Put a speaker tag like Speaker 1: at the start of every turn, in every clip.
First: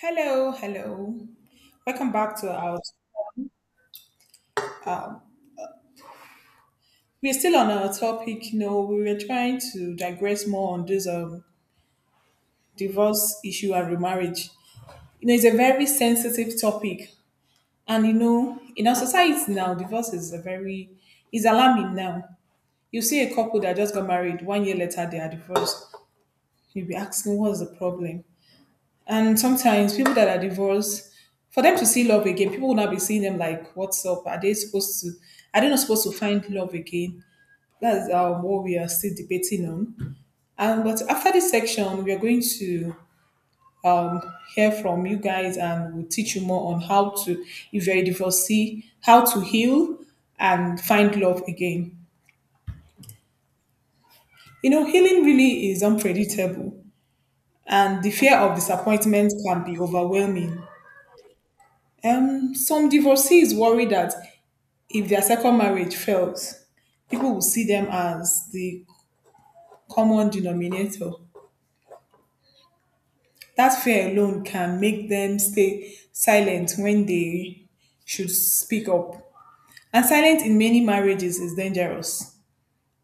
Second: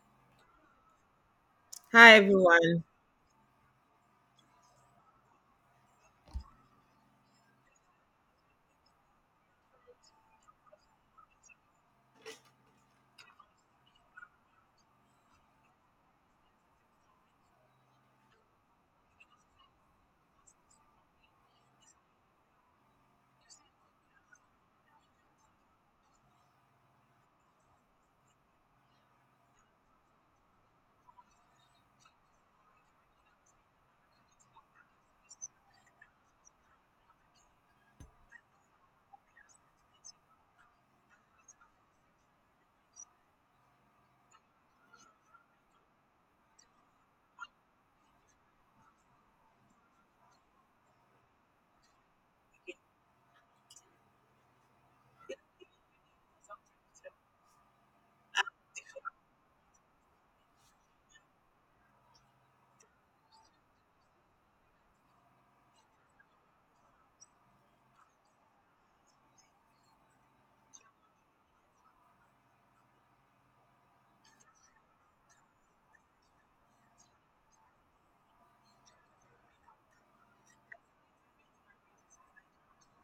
Speaker 1: Hello, hello. Welcome
Speaker 2: Hi,
Speaker 1: back to our.
Speaker 2: everyone.
Speaker 1: We're still on our topic. We were trying to digress more on this divorce issue and remarriage. You know, it's a very sensitive topic, and in our society now, divorce is a very is alarming now. You see a couple that just got married, 1 year later they are divorced. You'll be asking, what's the problem? And sometimes people that are divorced, for them to see love again, people will not be seeing them like, what's up? Are they supposed to? Are they not supposed to find love again? That's what we are still debating on. And but after this section, we are going to um, hear from you guys, and we'll teach you more on how to, if you're a divorcee, how to heal and find love again. Healing really is unpredictable, and the fear of disappointment can be overwhelming. Some divorcees worry that if their second marriage fails, people will see them as the common denominator. That fear alone can make them stay silent when they should speak up. And silence in many marriages is dangerous.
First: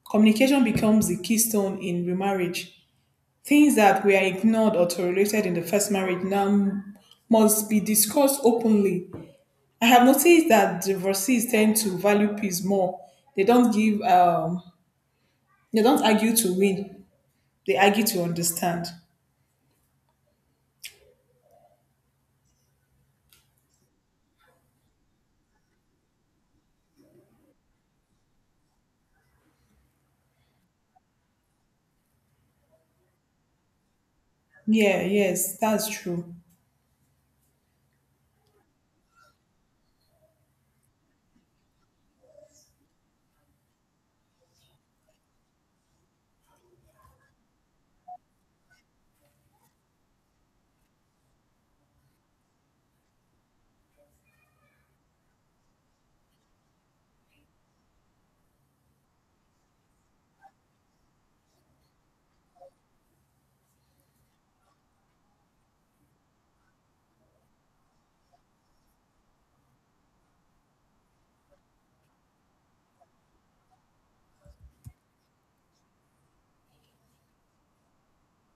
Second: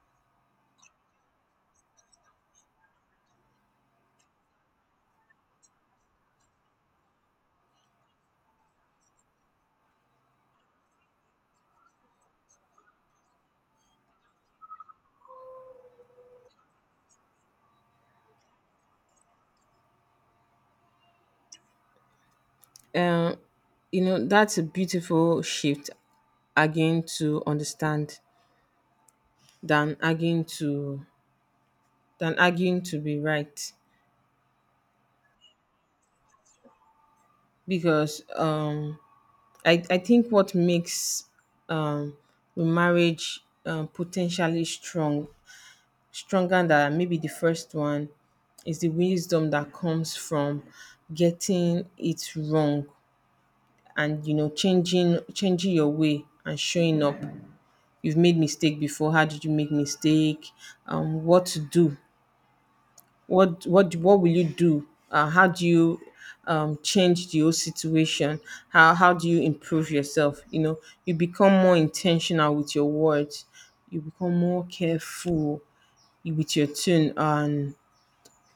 Speaker 1: Communication becomes the keystone in remarriage. Things that were ignored or tolerated in the first marriage now must be discussed openly. I have noticed that divorcees tend to value peace more. They don't give um they don't argue to win. They argue to understand.
Speaker 2: Um, you know, that's a beautiful shift again to understand than again to than arguing to be right.
Speaker 1: Yeah, yes, that's true.
Speaker 2: Because I think what makes um the marriage potentially strong stronger than maybe the first one is the wisdom that comes from getting it wrong, and you know changing your way and showing up. You've made mistake before. How did you make mistake? What to do? What will you do? How do you change the whole situation? How do you improve yourself, you know? You become more intentional with your words. You become more careful with your tune, and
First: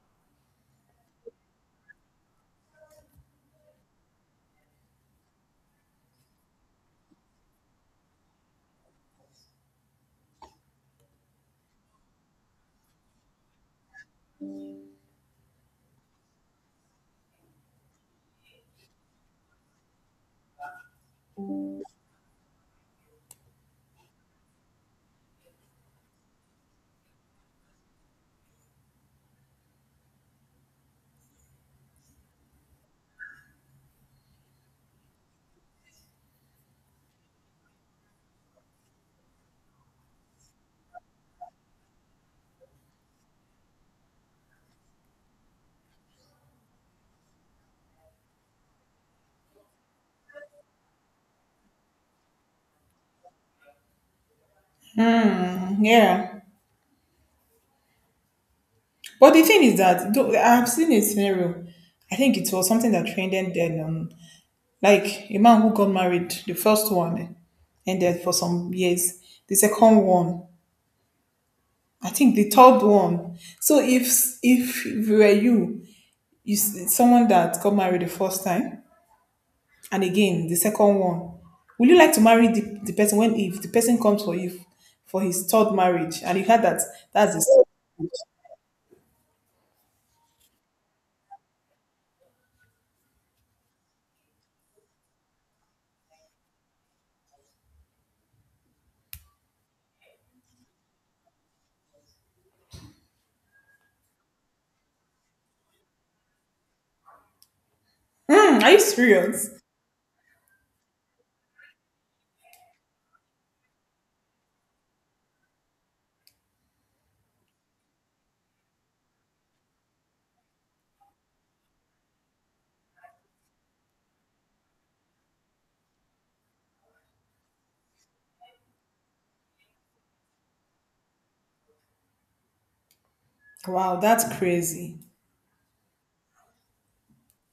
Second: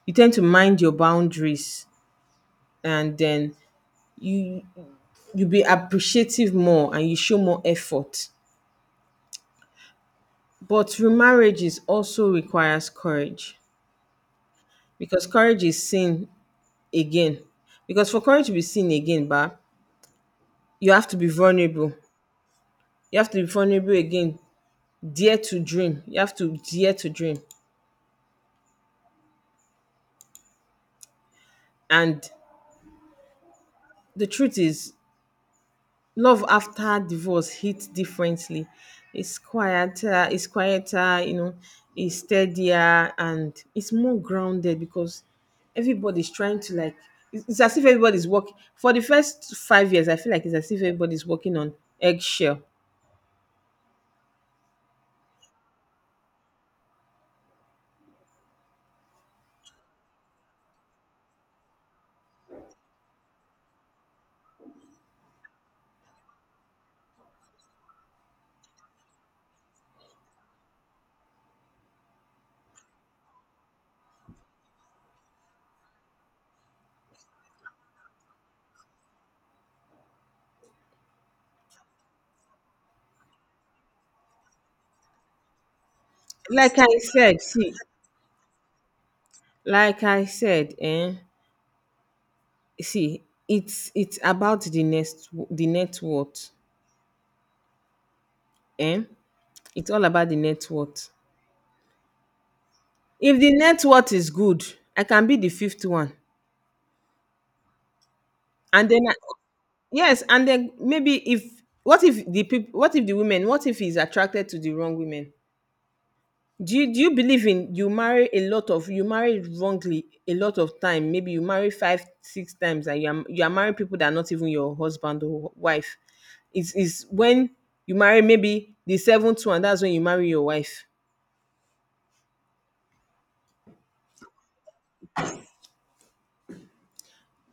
Speaker 2: you tend to mind your boundaries. And then you you be appreciative more and you show more effort. But remarriages also requires courage. Because courage is seen again. Because for courage to be seen again ba, you have to be vulnerable. You have to be vulnerable again. Dare to dream. You have to dare to dream. And the truth is, love after divorce hits differently. It's quieter. It's quieter, you know. It's steadier and it's more grounded because everybody's trying to like, it's as if everybody's working for the first 5 years. I feel like it's as if everybody's working on eggshell.
Speaker 1: Yeah. But the thing is that though I've seen a scenario. I think it was something that trended then, like a man who got married, the first one ended for some years. The second one, I think the third one. So if we were you, someone that got married the first time, and again the second one, would you like to marry the person when if the person comes for you for his third marriage and you had
Speaker 2: Like
Speaker 1: that
Speaker 2: I
Speaker 1: that's
Speaker 2: said,
Speaker 1: his,
Speaker 2: see, like I said, eh, see, it's about the next the net worth, eh? It's all about the net worth. If the net worth is good, I can be the fifth one,
Speaker 1: hmm, are you
Speaker 2: and then I,
Speaker 1: serious?
Speaker 2: yes, and then maybe if, what if the people, what if the women, what if he's attracted to the wrong women? Do you believe in you marry a lot of you marry wrongly a lot of time? Maybe you marry 5, 6 times, and you are marrying people that are not even your husband or wife. It's is when you marry maybe the seventh one, that's when you marry your wife.
Speaker 1: Wow, that's crazy.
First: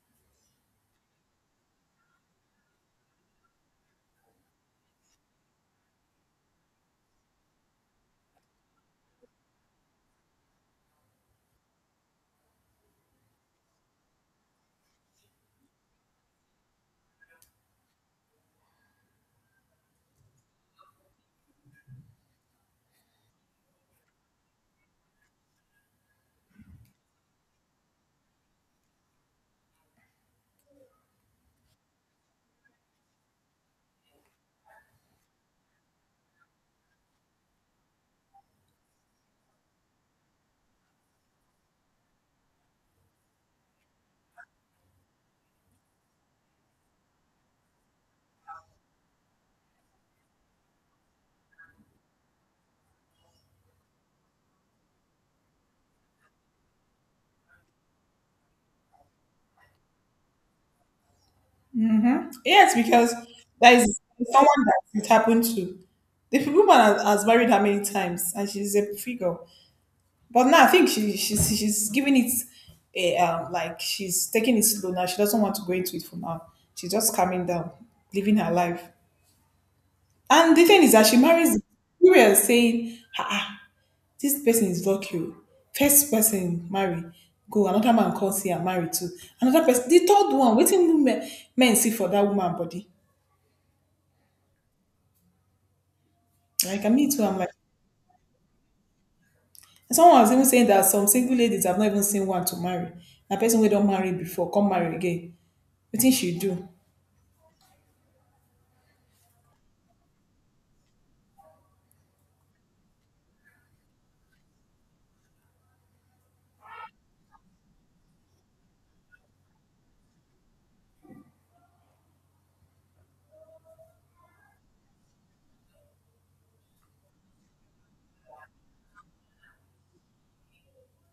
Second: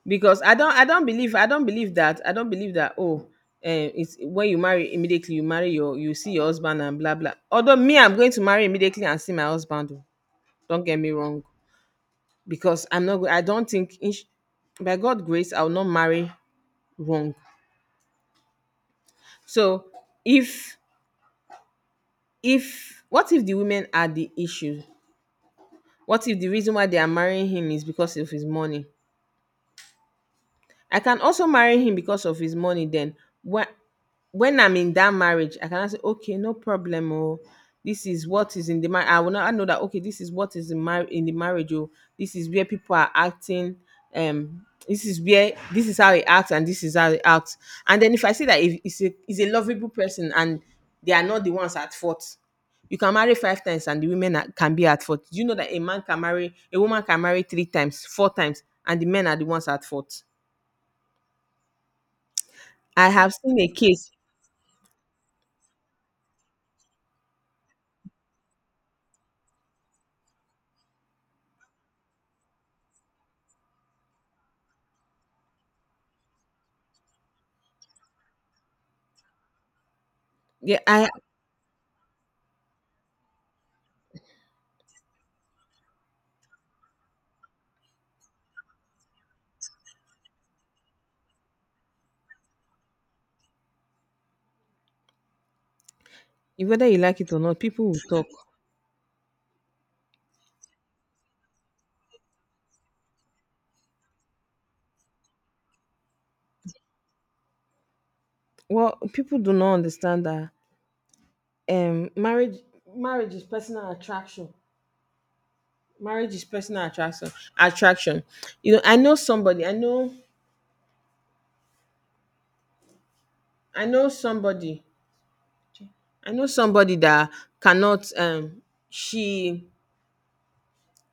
Speaker 2: Because I don't believe I don't believe that I don't believe that, oh eh, it's when you marry immediately you marry your you see your husband and blah blah. Although me, I'm going to marry immediately and see my husband. Oh, don't get me wrong because I'm not go- I don't think in- by God grace I'll not marry wrong. So if if what if the women are the issue? What if the reason why they are marrying him is because of his money? I can also marry him because of his money. Then when when I'm in that marriage, I can say, okay, no problem. Oh, this is what is in the marriage. I will not know that, okay, this is what is in mar- in the marriage. Oh, this is where people are acting. This is where this is how he acts, and this is how he acts. And then if I see that if he's a lovable person and they are not the ones at fault, you can marry 5 times and the women are, can be at fault. Do you know that a man can marry a woman can marry 3 times, 4 times, and the men are the ones at fault?
Speaker 1: Yes,
Speaker 2: I
Speaker 1: because
Speaker 2: have seen a
Speaker 1: there is
Speaker 2: case.
Speaker 1: someone that it happened to. The woman has married her many times, and she's a figure. But now I think she's giving it a like she's taking it slow now. She doesn't want to go into it for now. She's just calming down, living her life. And the
Speaker 2: Yeah,
Speaker 1: thing is that
Speaker 2: I,
Speaker 1: she marries. We are saying, ah, ah, this person is lucky. Oh. First person marry, go another man comes here and marry too. Another person, the third one. Waiting men men see for that woman body.
Speaker 2: whether
Speaker 1: Like I
Speaker 2: you
Speaker 1: mean
Speaker 2: like
Speaker 1: too.
Speaker 2: it
Speaker 1: I'm
Speaker 2: or
Speaker 1: like.
Speaker 2: not, people will talk.
Speaker 1: And someone was even saying that some single ladies have not even seen one to marry. A person we don't marry before come marry again. What did she do?
Speaker 2: Well, people do not understand that um marriage marriage is personal attraction. Marriage is personal attraction. Attraction. You know, I know somebody. I know. I know somebody. I know somebody that cannot. She,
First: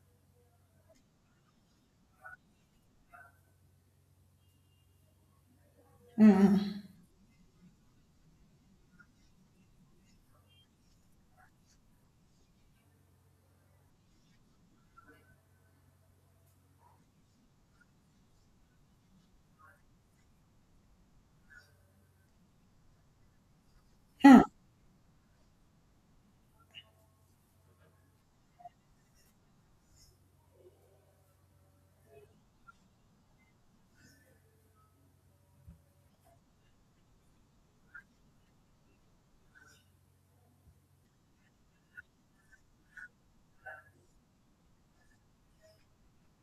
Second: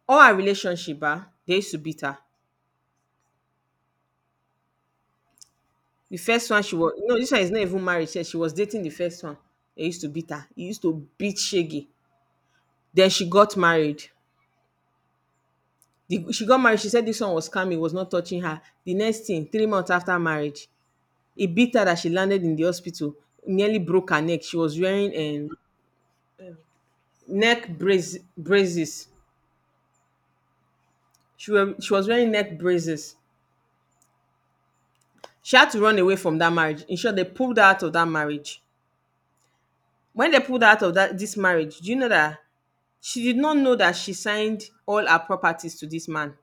Speaker 2: all her relationship. Ah, they used to beat her. The first one she was. No, this one is not even married. She was dating the first one. They used to beat her. He used to beat Shaggy. Then she got married. The, she got married. She said this one was scammy, was not touching her. The next thing, 3 months after marriage, it beat her that she landed in the hospital, nearly broke her neck.
Speaker 1: um
Speaker 2: She was wearing neck brace, braces. She, were, she was wearing neck braces. She had to run away from that marriage. In short, they pulled her out of that marriage. When they pulled her out of that this marriage, do you know that she did not know that she signed all her properties to this man?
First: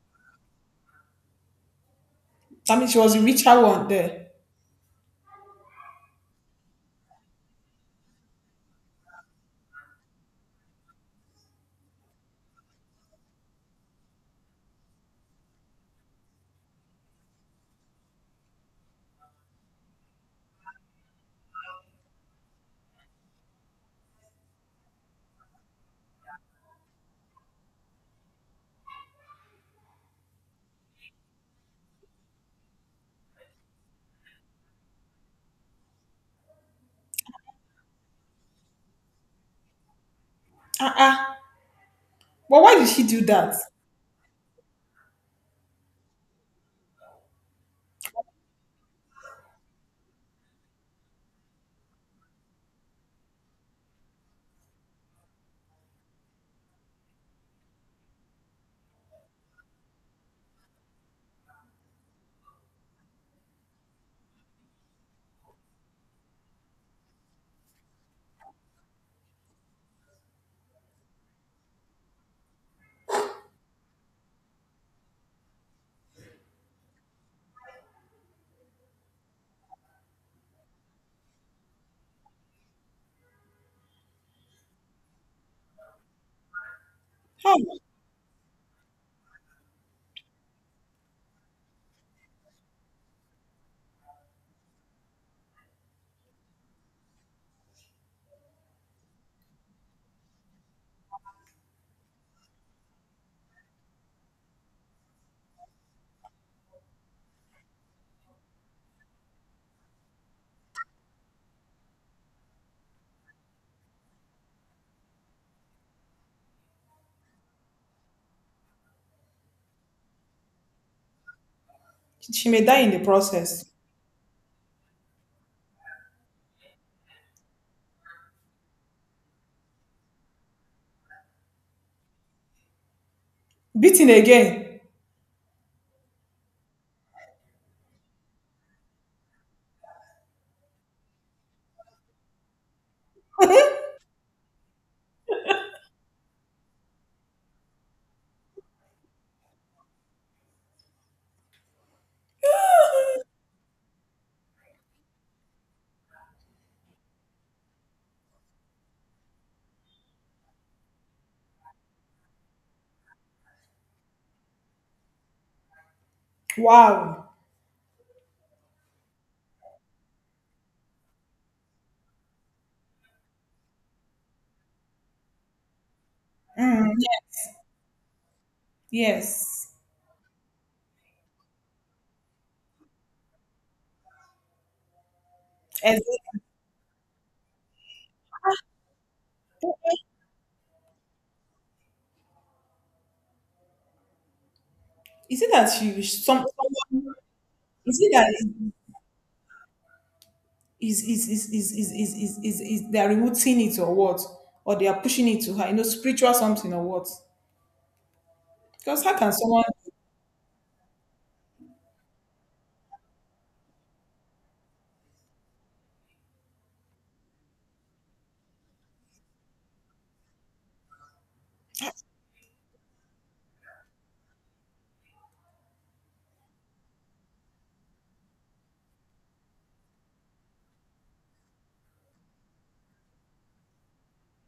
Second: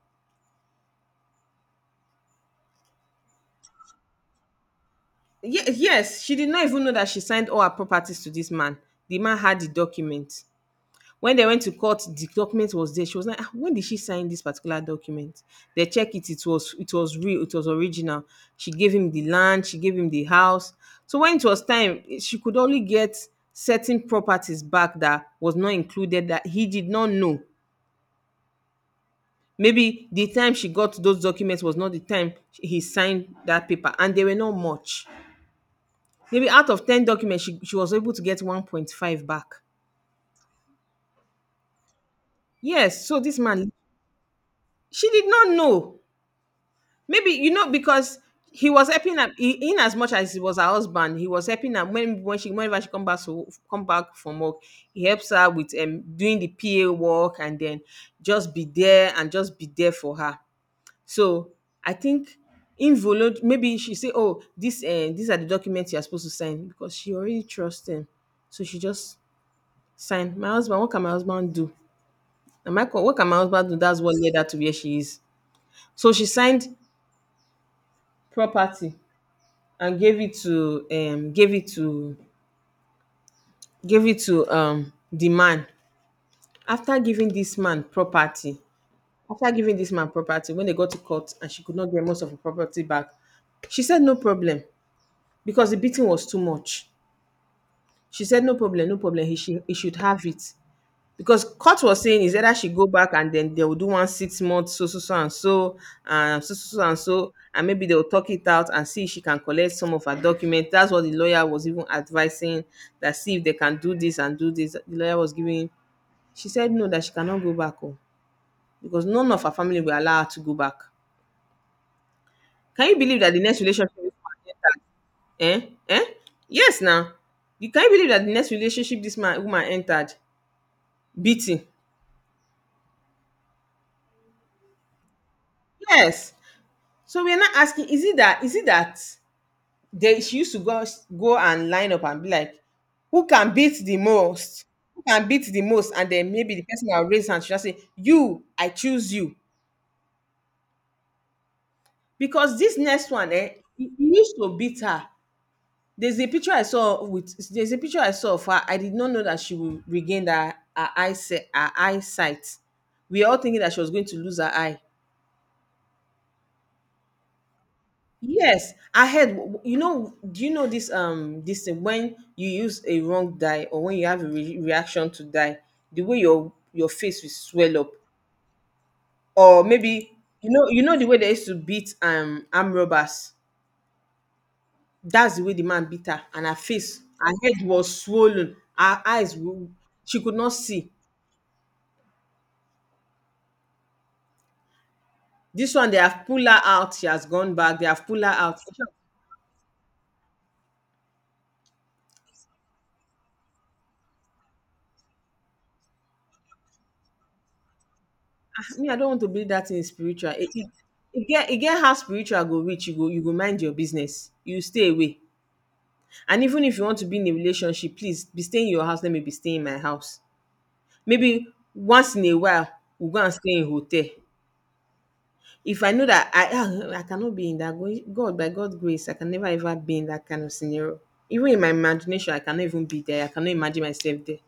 Speaker 1: I mean she was the richer one there.
Speaker 2: Ye- yes, she did not even know that she signed all her properties to this man. The man had the document. When they went to court, the document was there. She was like, "Ah, when did she sign this particular document? They check it. It was real. It was original. She gave him the land. She gave him the house. So when it was time, she could only get certain properties back that was not included that he did not know. Maybe the time she got those documents was not the time he signed that paper, and they were not much. Maybe out of 10 documents, she was able to get 1.5 back.
Speaker 1: Ah, ah. But why did she
Speaker 2: Yes. So
Speaker 1: do
Speaker 2: this
Speaker 1: that?
Speaker 2: man, she did not know. Maybe you know because he was helping her. He- In as much as he was her husband, he was helping her when she whenever she come back to come back from work, he helps her with doing the PA work and then just be there and just be there for her. So I think involunt maybe she say, oh, this these are the documents you are supposed to sign because she already trusts him. So she just sign. My husband, what can my husband do? And my co- what can my husband do? That's what led her to where she is. So she signed property. And gave it to gave it to gave it to the man. After giving
Speaker 1: How?
Speaker 2: this man property, after giving this man property, when they got to court and she could not get most of her property back, she said no problem because the beating was too much. She said no problem, no problem, he should, he should have it. Because court was saying is either she go back and then they will do one six month so so so and so, and so so so and so, and maybe they'll talk it out and see if she can collect some of her documents. That's what the lawyer was even advising, that see if they can do this and do this. The lawyer was giving. She said no, that she cannot go back home because none of her family will allow her to go back.
Speaker 1: She may die
Speaker 2: Can
Speaker 1: in
Speaker 2: you
Speaker 1: the
Speaker 2: believe that the next
Speaker 1: process.
Speaker 2: relationship this man, eh? Eh? Yes now. You can you believe that the next relationship this man woman entered? Beating.
Speaker 1: Beaten again.
Speaker 2: Yes. So we're not asking, is it that they she used to go out- go and line up and be like, who can beat the most? Who can beat the most? And then maybe the person will raise hand. She'll just say, you, I choose you. Because this next one, eh, he used to beat her. There's a picture I saw with there's a picture I saw of her. I did not know that she would regain her, her eyesight her eyesight. We are all thinking that she was going to lose her eye.
Speaker 1: Wow.
Speaker 2: Yes, I had. You know, do you know this? This thing, when you use a wrong dye or when you have a re- reaction to dye, the way your
Speaker 1: um
Speaker 2: face will swell up, or
Speaker 1: yes.
Speaker 2: maybe you know the way they used to beat arm robbers. That's the way the man beat her,
Speaker 1: Exactly.
Speaker 2: and her face, her head was swollen, her eyes, wo- she could not see.
Speaker 1: Is it that
Speaker 2: This one
Speaker 1: she
Speaker 2: they have pulled
Speaker 1: some
Speaker 2: her out. She
Speaker 1: someone
Speaker 2: has gone back. They
Speaker 1: is
Speaker 2: have
Speaker 1: it
Speaker 2: pulled her out.
Speaker 1: that is they are removing it or what, or they are pushing it to her, you know, spiritual something or what?
Speaker 2: Me I
Speaker 1: Because
Speaker 2: don't
Speaker 1: how
Speaker 2: want to
Speaker 1: can
Speaker 2: believe
Speaker 1: someone?
Speaker 2: that thing spiritual, it get, it get how spiritual go reach, you go, you go mind your business, you stay away. And even if you want to be in a relationship, please be staying in your house, let me be staying in my house. Maybe once in a while we go and stay in hotel. If I know that, I ah, I cannot be in that going god by God's grace I can never ever be in that kind of scenario. Even in my imagination I cannot even be there. I cannot imagine myself there.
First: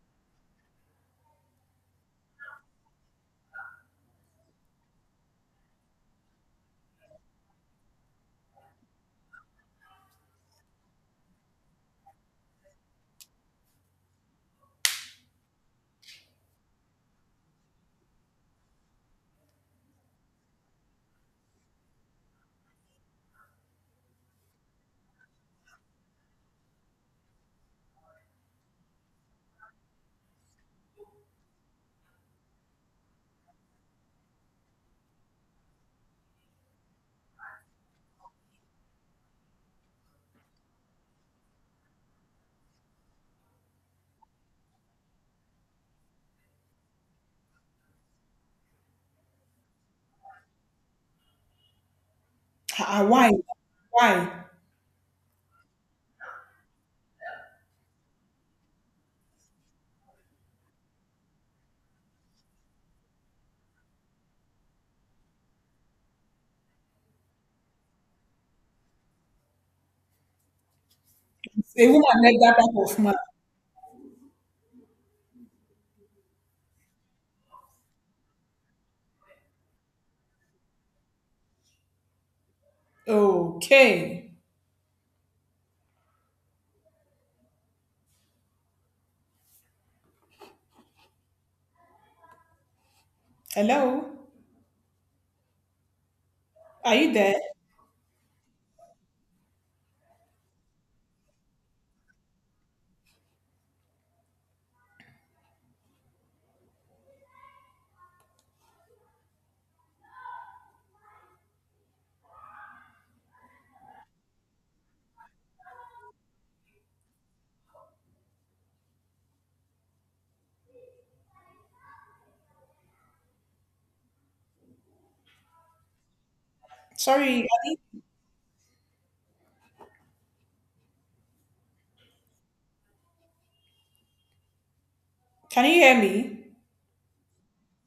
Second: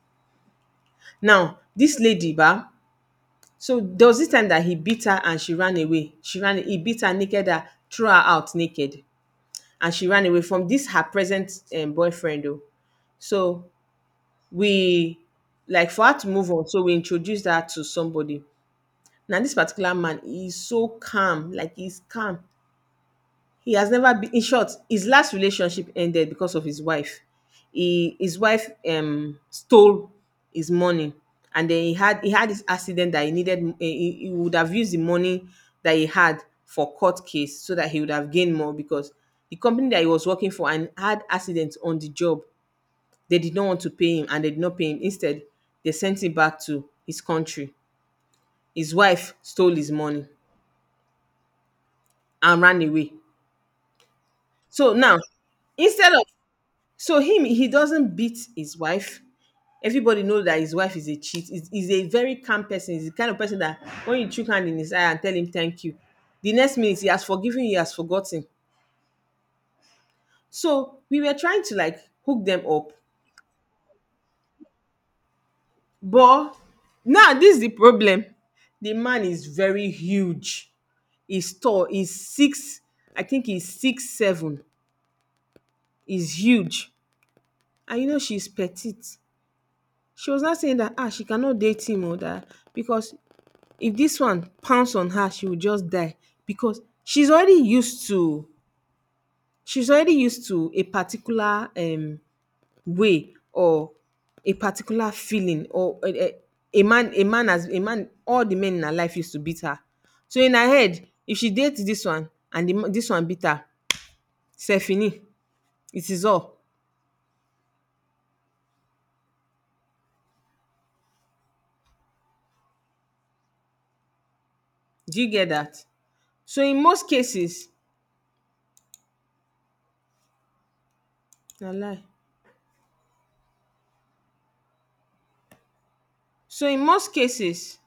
Speaker 2: Now this lady ba, so there was this time that he beat her and she ran away. She ran. He beat her naked, her, threw her out naked, and she ran away from this her present boyfriend. Though, so we like for her to move on. So we introduced her to somebody. Now this particular man, he is so calm, like he's calm. He has never been in short, his last relationship ended because of his wife. He his wife stole his money, and then he had this accident that he needed eh, he would have used the money that he had for court case so that he would have gained more, because the company that he was working for and had accident on the job, they did not want to pay him and they did not pay him. Instead, they sent him back to his country. His wife stole his money and ran
Speaker 1: Ah, ah,
Speaker 2: away.
Speaker 1: why? Why?
Speaker 2: So now, instead of, so him, he doesn't beat his wife. Everybody know that his wife is a cheat. He's a very calm person. He's the kind of person that when you chook hand in his eye and tell him thank you, the next minute he has forgiven, you, he has forgotten. So we were trying
Speaker 1: It's
Speaker 2: to
Speaker 1: a
Speaker 2: like
Speaker 1: woman like
Speaker 2: hook
Speaker 1: that
Speaker 2: them
Speaker 1: type
Speaker 2: up,
Speaker 1: of man.
Speaker 2: but now this is the problem. The man is very huge. He's tall. He's six. I think he's six
Speaker 1: Okay.
Speaker 2: seven. He's huge, and you know she's petite. She was not saying that ah she cannot date him or that because if
Speaker 1: Hello?
Speaker 2: dis one pounce on her she will just die because
Speaker 1: Are you
Speaker 2: she's
Speaker 1: there?
Speaker 2: already used to, she's already used to a particular way or a particular feeling or a man, a man as a man all the men in her life used to beat her. So in her head, if she date this one and the, ma- this one beat her, c'est fini. It is all. Do you get that? So in most
Speaker 1: Sorry, are
Speaker 2: cases,
Speaker 1: you
Speaker 2: na lie,
Speaker 1: can you hear me?
Speaker 2: so in most cases